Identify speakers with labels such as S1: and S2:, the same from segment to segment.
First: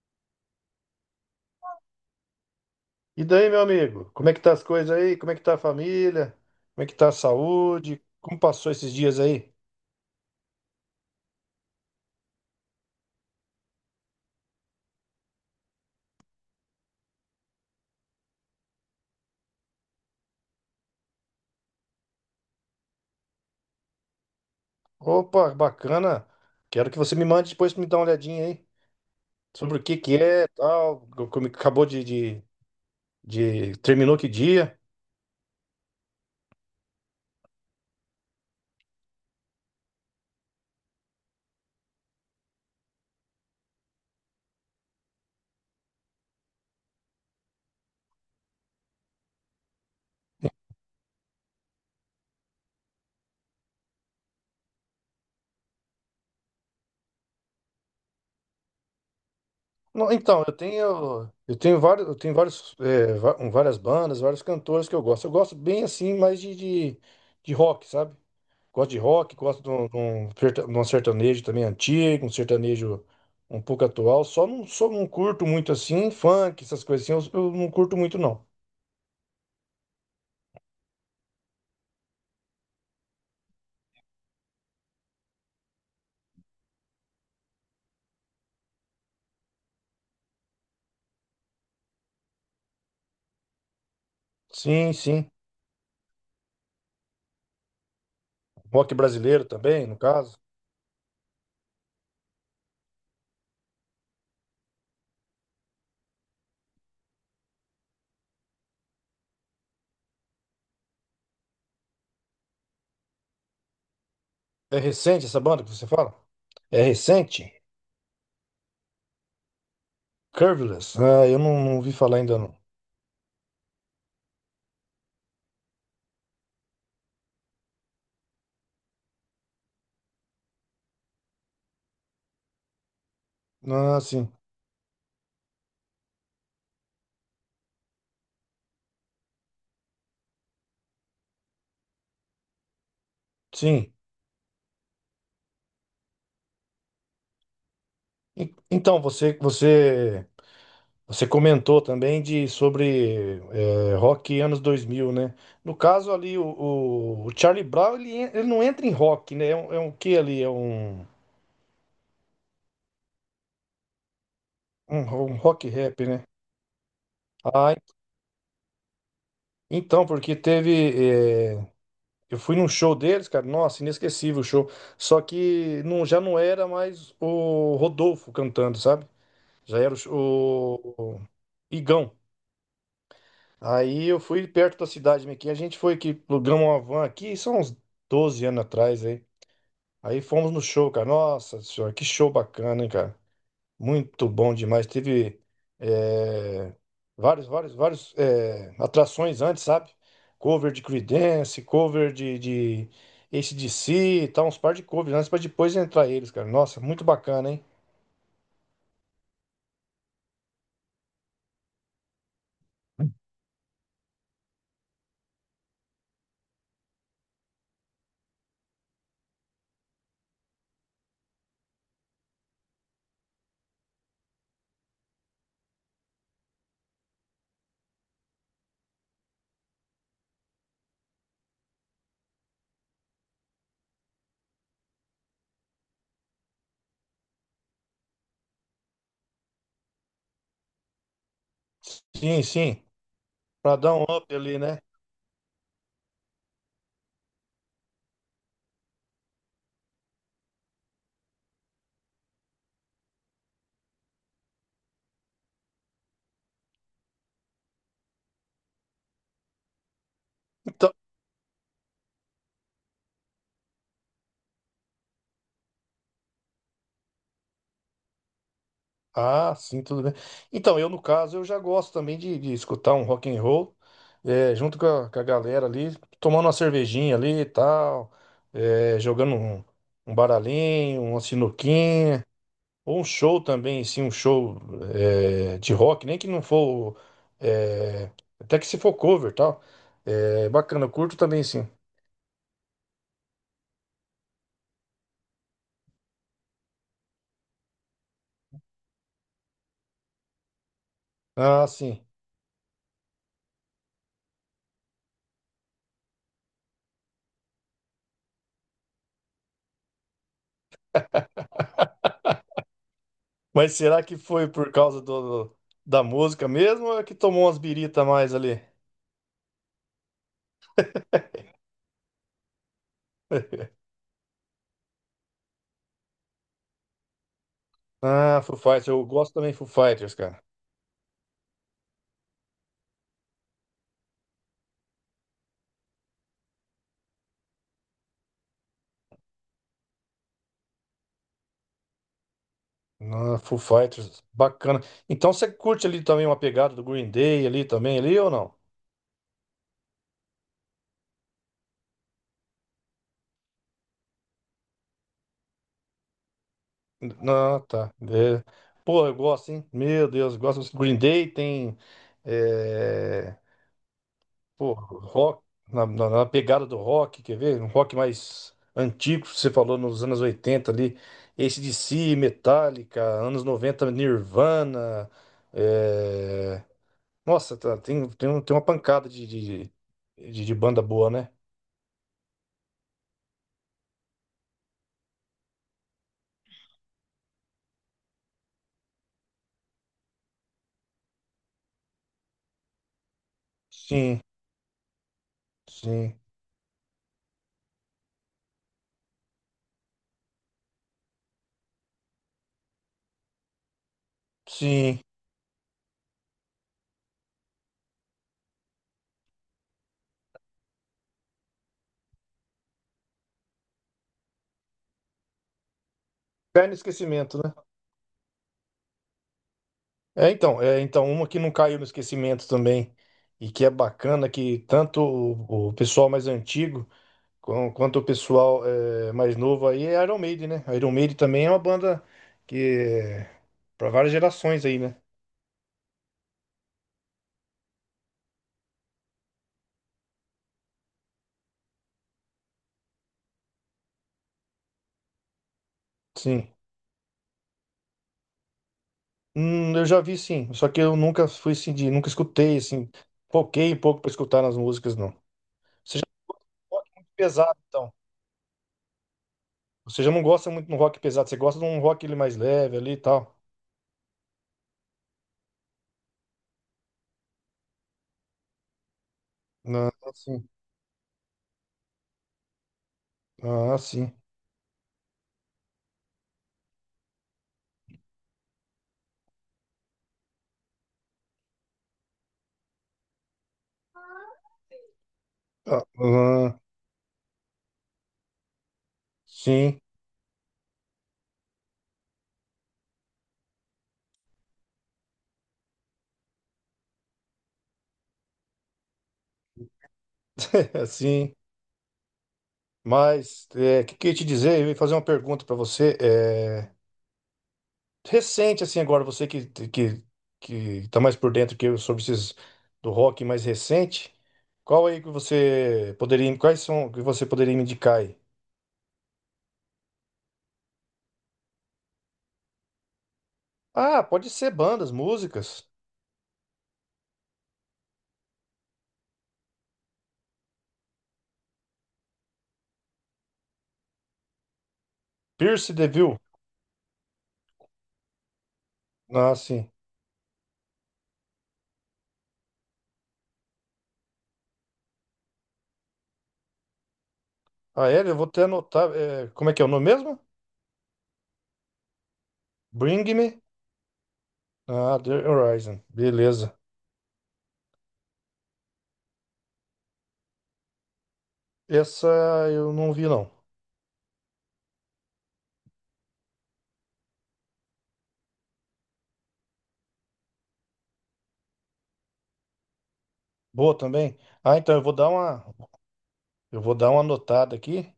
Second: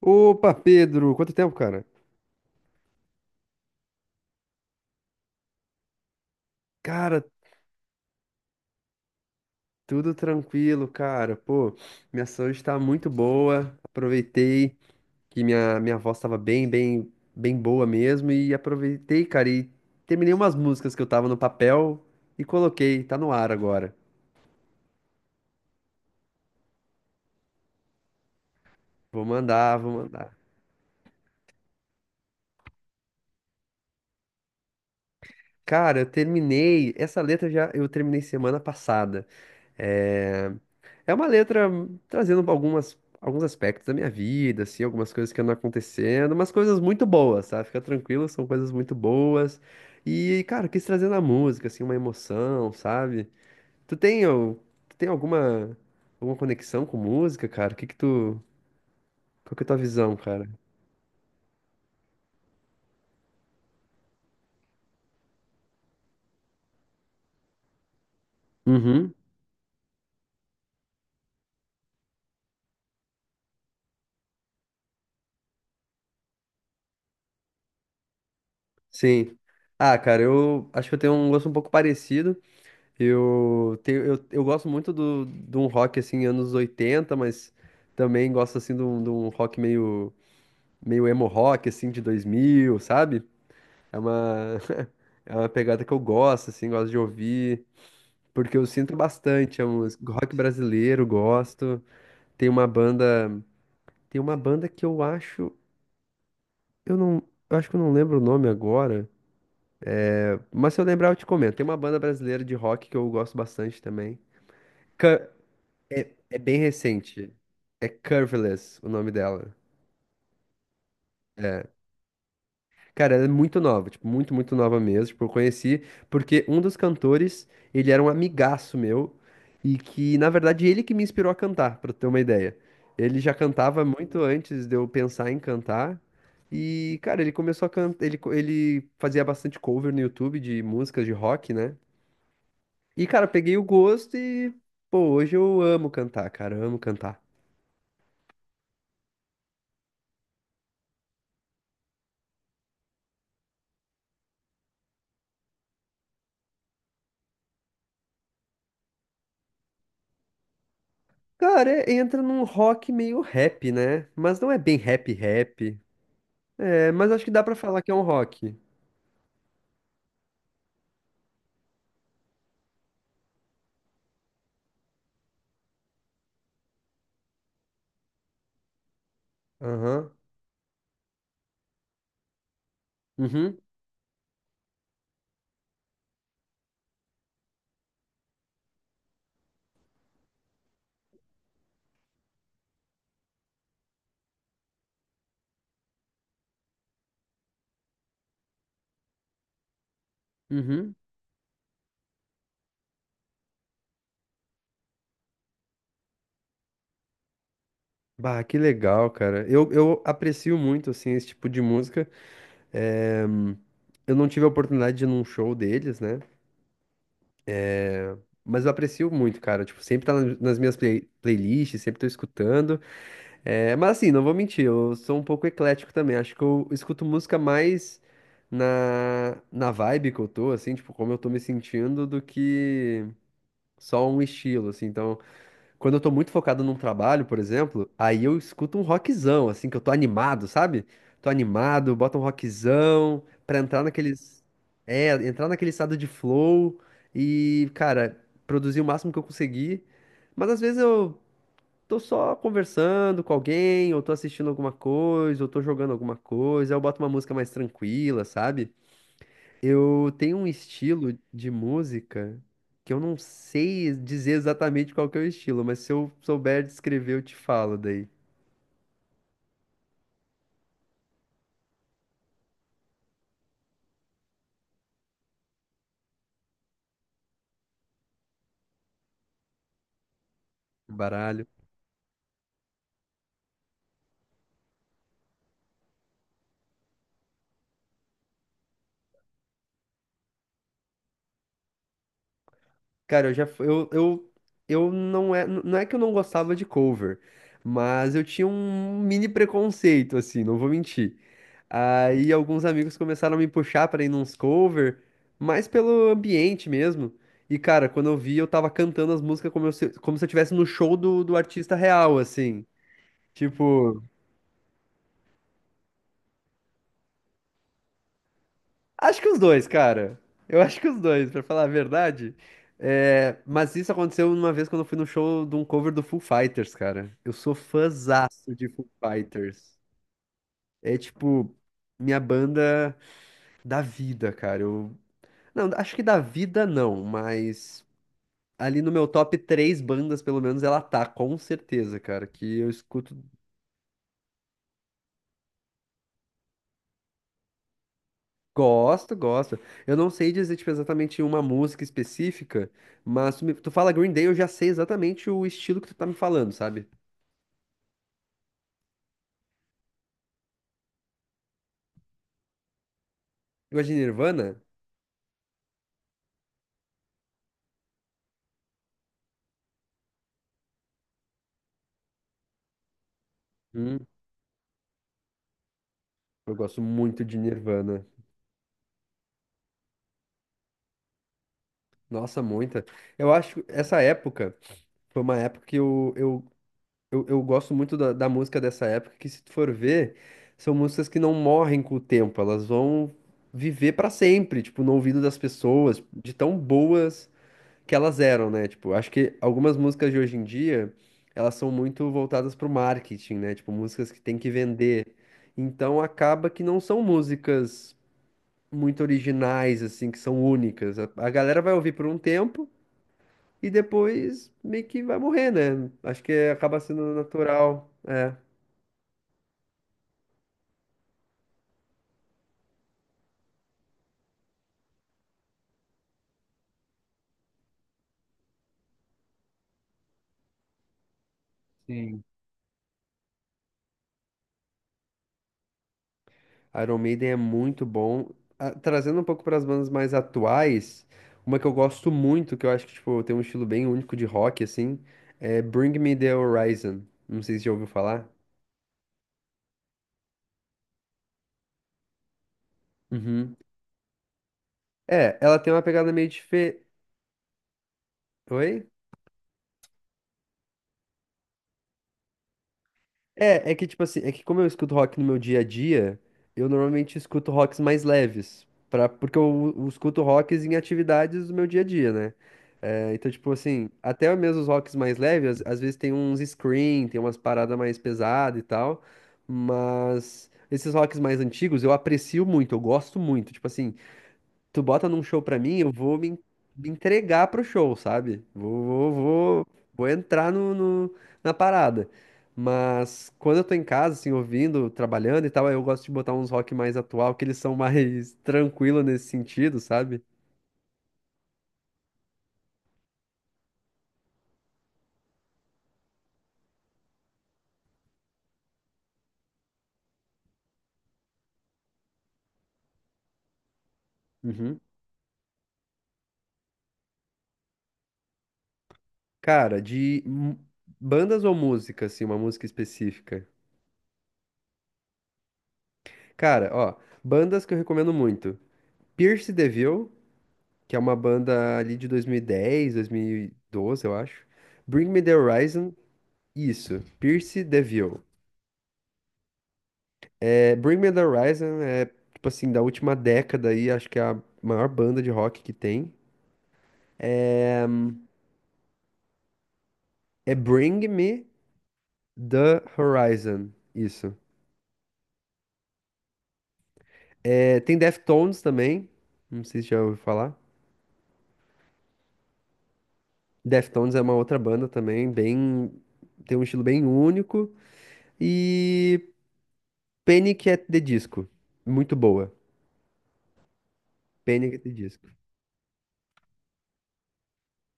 S1: Opa, Pedro, quanto tempo, cara?
S2: E daí, meu amigo? Como é que tá as coisas aí? Como é que tá a família? Como é que tá a
S1: Cara,
S2: saúde? Como passou esses dias aí?
S1: tudo tranquilo, cara. Pô, minha saúde tá muito boa. Aproveitei que minha voz tava bem boa mesmo. E aproveitei, cara, e terminei umas músicas que eu tava no papel e coloquei. Tá no ar agora.
S2: Opa, bacana. Quero que você me mande depois pra me dar uma olhadinha aí
S1: Vou mandar,
S2: sobre o
S1: vou
S2: que que
S1: mandar.
S2: é, tal, como que acabou terminou que dia.
S1: Cara, eu terminei. Essa letra já eu terminei semana passada. É, é uma letra trazendo alguns aspectos da minha vida, assim, algumas coisas que andam acontecendo, umas coisas muito boas, sabe? Fica tranquilo, são coisas muito boas. E, cara, eu quis trazer na música, assim, uma emoção, sabe? Tu tem, al- tu tem alguma conexão com música, cara? O que que tu, qual que é a tua
S2: Não,
S1: visão,
S2: então,
S1: cara?
S2: eu tenho vários é, va- várias bandas, vários cantores que eu gosto. Eu gosto bem assim, mais de rock, sabe? Gosto de
S1: Uhum,
S2: rock, gosto de um, de um sertanejo também antigo, um sertanejo um pouco atual. Só não curto muito assim, funk, essas coisas assim, eu não curto muito não.
S1: sim. Ah, cara, eu acho que eu tenho um gosto um pouco parecido. Eu gosto muito de um rock assim, anos 80, mas também gosto assim de um rock meio emo rock assim de 2000, sabe? É uma,
S2: Sim, sim.
S1: é uma pegada que eu gosto assim, gosto de ouvir, porque eu
S2: Rock
S1: sinto
S2: brasileiro
S1: bastante a
S2: também, no
S1: música. Rock
S2: caso.
S1: brasileiro, gosto. Tem uma banda, tem uma banda que eu eu não, acho que eu não lembro o nome agora, mas se eu lembrar eu te comento. Tem uma banda brasileira de rock que eu gosto bastante também.
S2: É recente essa banda que você
S1: É,
S2: fala?
S1: é bem
S2: É
S1: recente.
S2: recente?
S1: É Curveless o nome dela.
S2: Curveless? Ah, eu não ouvi falar ainda não.
S1: Cara, ela é muito nova, tipo, muito nova mesmo. Tipo, eu conheci porque um dos cantores, ele era um amigaço meu e que, na verdade, ele que me inspirou a cantar, pra ter uma ideia. Ele já cantava
S2: Ah,
S1: muito
S2: sim.
S1: antes de eu pensar em cantar. E, cara, ele começou a cantar, ele, co- ele fazia bastante cover no YouTube de músicas de rock, né? E, cara, eu peguei o
S2: Sim.
S1: gosto e, pô, hoje eu amo cantar, cara, eu amo cantar.
S2: Então, você comentou também de sobre rock anos 2000, né? No caso ali, o Charlie Brown, ele não entra em rock, né? É um que ali? É um,
S1: Cara, é- entra num rock meio rap, né? Mas não é bem
S2: um,
S1: rap
S2: um rock
S1: rap.
S2: rap, né?
S1: É, mas acho que dá pra
S2: Ah,
S1: falar que é um rock.
S2: então, porque eh, eu fui num show deles, cara. Nossa, inesquecível o show. Só que não, já não era mais o Rodolfo cantando, sabe? Já era o, sh-
S1: Aham.
S2: o Igão.
S1: Uhum.
S2: Aí eu fui perto da cidade minha aqui. A gente foi que alugamos uma van aqui, são uns 12 anos atrás aí. Aí fomos no show, cara. Nossa senhora, que show bacana, hein, cara? Muito bom demais. Teve eh, vários atrações antes, sabe? Cover de
S1: Uhum.
S2: Creedence, cover de AC/DC e tal, uns par de covers antes pra depois entrar eles, cara. Nossa, muito bacana, hein?
S1: Bah, que legal, cara. Eu aprecio muito, assim, esse tipo de música. É, eu não tive a oportunidade de ir num show deles, né? Mas eu aprecio muito, cara. Tipo, sempre tá nas minhas playlists, sempre tô escutando. É, mas assim, não vou mentir, eu sou um pouco eclético também. Acho que eu escuto música mais na vibe que eu tô, assim, tipo, como eu tô me sentindo, do que só um estilo, assim. Então, quando eu tô muito focado num trabalho, por exemplo, aí eu escuto um rockzão, assim, que eu tô animado, sabe? Tô animado, bota um
S2: Sim, sim.
S1: rockzão pra
S2: Pra
S1: entrar
S2: dar um up
S1: naqueles.
S2: ali, né?
S1: É, entrar naquele estado de flow e, cara, produzir o máximo que eu conseguir. Mas às vezes eu. Tô só conversando com alguém, ou tô assistindo alguma coisa, ou tô jogando alguma coisa, aí eu boto uma música mais tranquila, sabe? Eu tenho um
S2: Então.
S1: estilo de música que eu não sei dizer exatamente qual que é o estilo, mas se eu souber descrever, eu te falo daí.
S2: Ah, sim, tudo bem. Então, eu no caso, eu já gosto também de escutar um rock and roll, junto com a galera ali, tomando uma cervejinha ali e tal, jogando um, um baralhinho, uma
S1: Baralho.
S2: sinuquinha, ou um show também, sim, um show de rock, nem que não for, eh, até que se for cover e tal. É, bacana, eu curto também, sim.
S1: Cara, eu já fu- eu não é que eu não gostava de cover, mas eu tinha um mini preconceito assim, não vou mentir.
S2: Ah, sim.
S1: Aí alguns amigos começaram a me puxar pra ir nos cover, mais pelo ambiente mesmo. E cara, quando eu vi, eu tava cantando as músicas como se eu estivesse no show do artista real, assim.
S2: Mas
S1: Tipo,
S2: será que foi por causa da música mesmo ou é que tomou umas birita a mais ali?
S1: acho que os dois, cara. Eu acho que os dois, pra falar a verdade. É, mas isso aconteceu uma vez quando eu fui no show de um cover do Foo Fighters, cara. Eu sou
S2: Ah,
S1: fãzaço
S2: Foo
S1: de
S2: Fighters,
S1: Foo
S2: eu gosto também de Foo
S1: Fighters.
S2: Fighters, cara.
S1: É tipo, minha banda da vida, cara. Eu... Não, acho que da vida não, mas ali no meu top três bandas, pelo menos, ela tá, com certeza, cara. Que eu escuto.
S2: Ah, Foo Fighters, bacana. Então você curte ali também uma pegada do Green Day ali também, ali ou não?
S1: Gosto, gosto. Eu não sei dizer, tipo, exatamente uma música específica, mas tu fala Green Day, eu já sei exatamente o estilo que tu tá me falando, sabe?
S2: Não, tá. É. Pô, eu gosto, hein? Meu Deus, eu gosto do Green Day, tem. é,
S1: Tu gosta de Nirvana?
S2: Pô, rock, na pegada do rock, quer ver? Um rock mais antigo, você falou nos anos 80 ali. AC/DC, Metallica, anos 90,
S1: Hum,
S2: Nirvana.
S1: eu
S2: eh,
S1: gosto muito de
S2: Nossa, tá,
S1: Nirvana.
S2: tem uma pancada de banda boa, né?
S1: Nossa, muita. Eu acho que essa época foi uma época que eu gosto muito da música dessa época, que se tu for ver, são músicas que não morrem com o tempo, elas vão viver pra
S2: Sim,
S1: sempre, tipo, no ouvido das pessoas,
S2: sim,
S1: de tão boas. Que elas eram, né? Tipo, acho que algumas músicas de hoje em dia, elas são muito voltadas pro marketing, né? Tipo, músicas que tem que
S2: sim.
S1: vender. Então acaba que não são músicas muito originais, assim, que são únicas. A galera vai ouvir por um tempo e depois meio que vai morrer, né? Acho que
S2: Cai no
S1: acaba sendo
S2: esquecimento, né?
S1: natural. É.
S2: Então, uma que não caiu no esquecimento também e que é bacana que tanto o pessoal mais antigo quanto o pessoal mais novo aí é Iron Maiden, né? Iron Maiden também é uma banda que é para várias gerações aí, né?
S1: Iron Maiden é muito bom. Ah, trazendo um pouco para as bandas mais atuais, uma que eu gosto muito, que eu acho que tipo, tem um estilo bem único de rock, assim, é Bring Me the
S2: Sim.
S1: Horizon. Não sei se já ouviu falar.
S2: Eu já vi sim, só que eu nunca fui assim, de, nunca escutei assim,
S1: Uhum.
S2: foquei um pouco pra escutar nas músicas, não.
S1: É, ela tem uma
S2: Você
S1: pegada meio diferente.
S2: rock muito pesado, então.
S1: Oi?
S2: Você já não gosta muito de um rock pesado, você gosta de um rock ele mais leve ali e tal.
S1: É, é que tipo assim, é que como eu escuto rock no meu dia a dia, eu normalmente escuto rocks mais leves, pra, porque eu
S2: Ah,
S1: escuto
S2: sim.
S1: rocks em atividades do meu dia a dia, né? É, então, tipo
S2: Ah,
S1: assim,
S2: sim.
S1: até mesmo os rocks mais leves, às vezes tem uns scream, tem umas paradas mais pesadas e tal, mas esses rocks mais antigos eu aprecio muito, eu gosto muito. Tipo assim, tu bota num show pra mim,
S2: Ah,
S1: eu vou me, en-
S2: ah,
S1: me entregar pro show, sabe? Vou, vou, vou,
S2: sim,
S1: vou entrar na parada. Mas quando eu tô em casa, assim, ouvindo, trabalhando e tal, aí eu gosto de botar uns rock mais atual, que eles são mais tranquilos nesse sentido, sabe?
S2: é, sim. Mas é, o que, que eu ia te dizer? Eu ia fazer uma pergunta pra você. Recente, assim, agora, você que tá mais por dentro que eu sobre esses do rock mais recente,
S1: Uhum.
S2: qual aí que você poderia. Quais são que você poderia me indicar aí?
S1: Cara, bandas ou música, assim, uma música específica?
S2: Ah, pode ser bandas, músicas.
S1: Cara, ó, bandas que eu recomendo muito. Pierce the Veil, que é uma banda ali de 2010, 2012, eu acho. Bring Me the
S2: Pierce the
S1: Horizon.
S2: Veil.
S1: Isso, Pierce DeVille.
S2: Ah, sim.
S1: É, Bring Me the Horizon é, tipo assim, da última década aí, acho que é a maior banda de rock que tem. É,
S2: Ah, é? Eu vou até anotar. Como é que é o nome mesmo?
S1: é Bring Me the
S2: Bring Me
S1: Horizon, isso.
S2: ah, The Horizon. Beleza.
S1: É, tem Deftones também, não sei se já ouviu falar.
S2: Essa eu não vi, não.
S1: Deftones é uma outra banda também, bem, tem um estilo bem único. E Panic! At the Disco, muito boa.
S2: Boa também. Ah,
S1: Panic!
S2: então eu
S1: At the
S2: vou dar
S1: Disco.
S2: uma, eu vou dar uma anotada aqui.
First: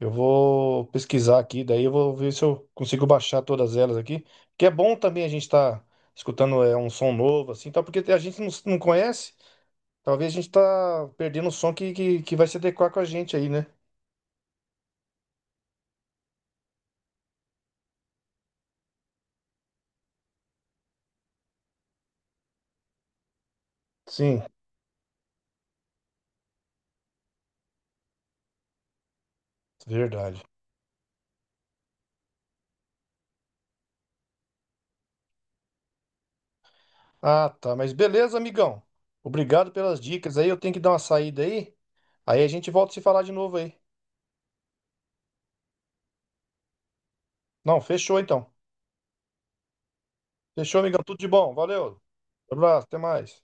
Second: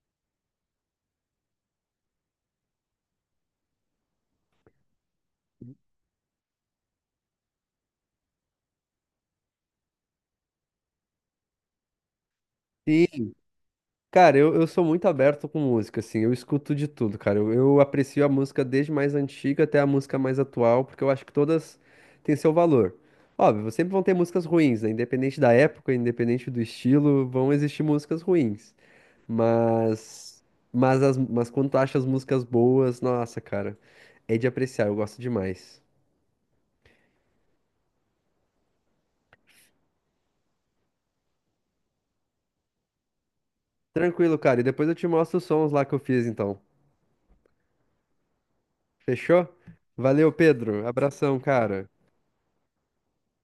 S2: Eu vou pesquisar aqui, daí eu vou ver se eu consigo baixar todas elas aqui. Que é bom também a gente estar escutando um som novo, assim, tal, porque a gente não conhece. Talvez a gente tá perdendo o som que vai se adequar com a gente aí, né?
S1: Cara, eu sou muito aberto com música, assim, eu escuto de tudo, cara. Eu aprecio a música desde mais antiga até a música mais atual, porque eu acho que todas têm seu valor. Óbvio, sempre vão ter
S2: Sim,
S1: músicas ruins, né? Independente da época, independente do estilo, vão existir músicas ruins.
S2: verdade.
S1: Mas, mas quando tu acha as músicas boas, nossa, cara, é de apreciar, eu gosto demais.
S2: Ah, tá. Mas beleza, amigão. Obrigado pelas dicas aí. Eu tenho que dar uma saída aí. Aí a gente volta a se falar de novo aí.
S1: Tranquilo, cara, e depois eu te mostro os sons lá que eu fiz, então.
S2: Não, fechou então.
S1: Fechou? Valeu,
S2: Fechou,
S1: Pedro.
S2: amigão. Tudo de
S1: Abração,
S2: bom.
S1: cara.
S2: Valeu. Abraço, até mais.